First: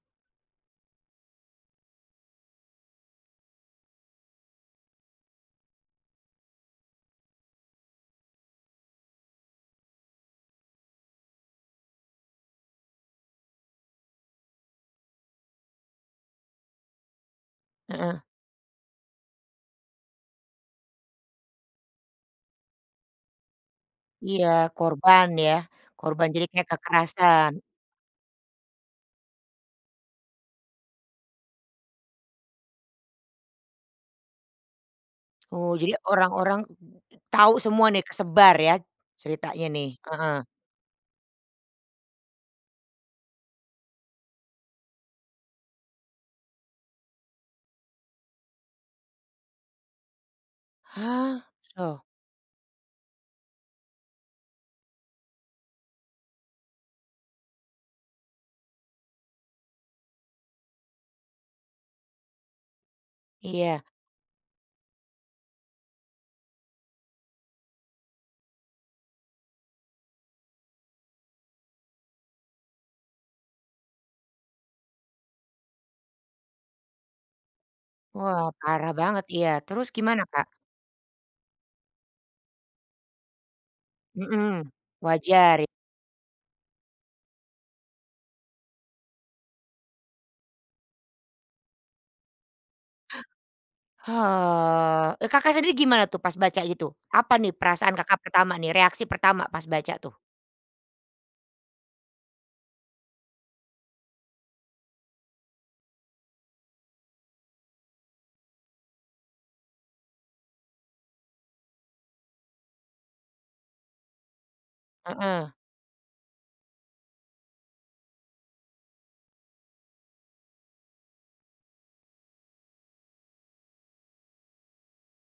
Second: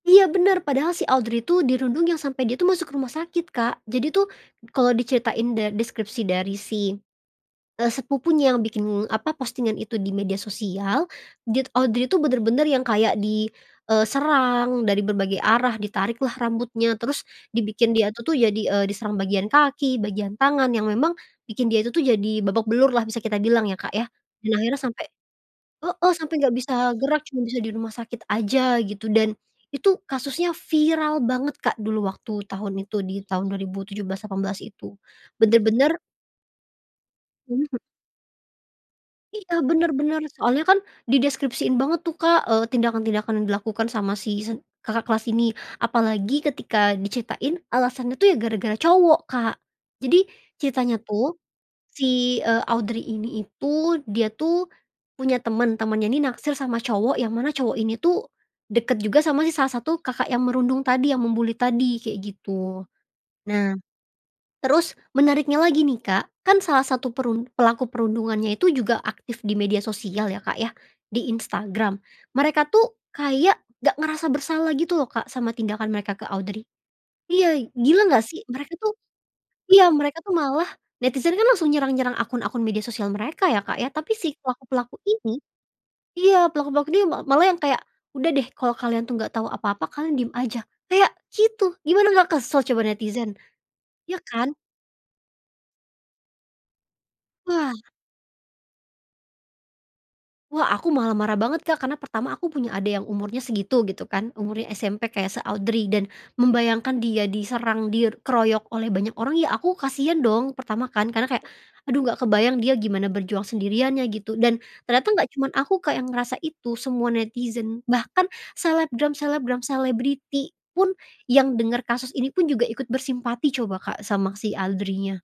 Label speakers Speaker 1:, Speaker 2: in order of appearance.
Speaker 1: Iya benar, padahal si Audrey itu dirundung yang sampai dia tuh masuk rumah sakit, Kak. Jadi tuhM kalau diceritain deskripsi dari si, e sepupunya yang bikin apa, Postingan itu di media sosial, dia t Audrey itu, benar-benar yang kayak di, eee, serang dari berbagai arah, ditarik lah rambutnya, terus dibikin dia
Speaker 2: Heeh.
Speaker 1: tuh jadi, eee, diserang bagian kaki, bagian tangan, yang memang bikin dia itu tuh jadi babak belur lah bisa kita bilang ya Kak ya.
Speaker 2: Iya,
Speaker 1: Dan akhirnya sampai
Speaker 2: korban ya,
Speaker 1: heeh,
Speaker 2: korban
Speaker 1: sampai
Speaker 2: jadi
Speaker 1: enggak
Speaker 2: kayak
Speaker 1: bisa gerak, cuma
Speaker 2: kekerasan.
Speaker 1: bisa di rumah sakit aja gitu, dan itu kasusnya viral banget Kak dulu, waktu tahun itu di tahun 2017, 18 itu.
Speaker 2: Oh,
Speaker 1: Benar-benar
Speaker 2: jadi orang-orang tahu
Speaker 1: Mhm.
Speaker 2: semua nih, kesebar ya,
Speaker 1: Iya,
Speaker 2: ceritanya nih,
Speaker 1: benar-benar.
Speaker 2: heeh.
Speaker 1: Soalnya ka,n dideskripsiin banget tuh Kak, eee, tindakan-tindakan yang dilakukan sama si se kakak kelas ini. Apalagi ketika diceritain, alasannya tuh ya gara-gara cowok, Kak. Jadi ceritanya tuh
Speaker 2: Hah, loh?
Speaker 1: si, e Audrey ini itu dia tuh punya teman temannya ini naksir sama cowok yang mana cowok ini tuh, deket juga sama si salah satu Kakak yang merundung tadi yang mem-bully tadi, kayak gitu. Nah,
Speaker 2: Iya.
Speaker 1: terus menariknya lagi nih Kak, kan salah satu perun pelaku perundungannya itu juga aktif di media sosial ya Kak ya, di Instagram, mereka tuh kayak nggak ngerasa bersalah gitu loh Kak sama tindakan mereka ke Audrey. Iya, gila enggak sih,
Speaker 2: Wah
Speaker 1: mereka
Speaker 2: parah
Speaker 1: tuh
Speaker 2: banget iya, terus
Speaker 1: iya mereka
Speaker 2: gimana
Speaker 1: tuh
Speaker 2: Kak?
Speaker 1: malah netizen kan langsung nyerang nyerang akun akun media sosial mereka ya Kak ya, tapi si
Speaker 2: Mhm,
Speaker 1: pelaku-pelaku ini
Speaker 2: wajar e
Speaker 1: iya pelaku-pelaku ini ma malah yang kayak, "Udah deh, kalau kalian tuh nggak tau apa-apa, kalian diem aja" kayak gitu, gimana malah kesel coba netizen, iya kan?
Speaker 2: Oh, e Kakak sendiri gimana tuh pas baca gitu, apa nih
Speaker 1: Wah.
Speaker 2: perasaan Kakak pertama nih, reaksi pertama pas baca tuh?
Speaker 1: Wah aku malah marah banget Kak, karena pertama aku punya adik yang umurnya segitu gitu kan, umurnya SMP kayak se-Audrey dan membayangkan dia diserang, dir keroyok oleh banyak orang ya aku kasihan dong, pertama kan, karena kayak aduh enggak kebayang dia gimana berjuang sendirian ya gitu. Dan, ternyata nggak cuman
Speaker 2: Heeh.
Speaker 1: aku Kak yang ngerasa itu, semua netizen bahkan selebgram selebgram, selebriti pun yang denger kasus ini pun, juga ikut bersimpati coba Kak sama si Audrey-nya.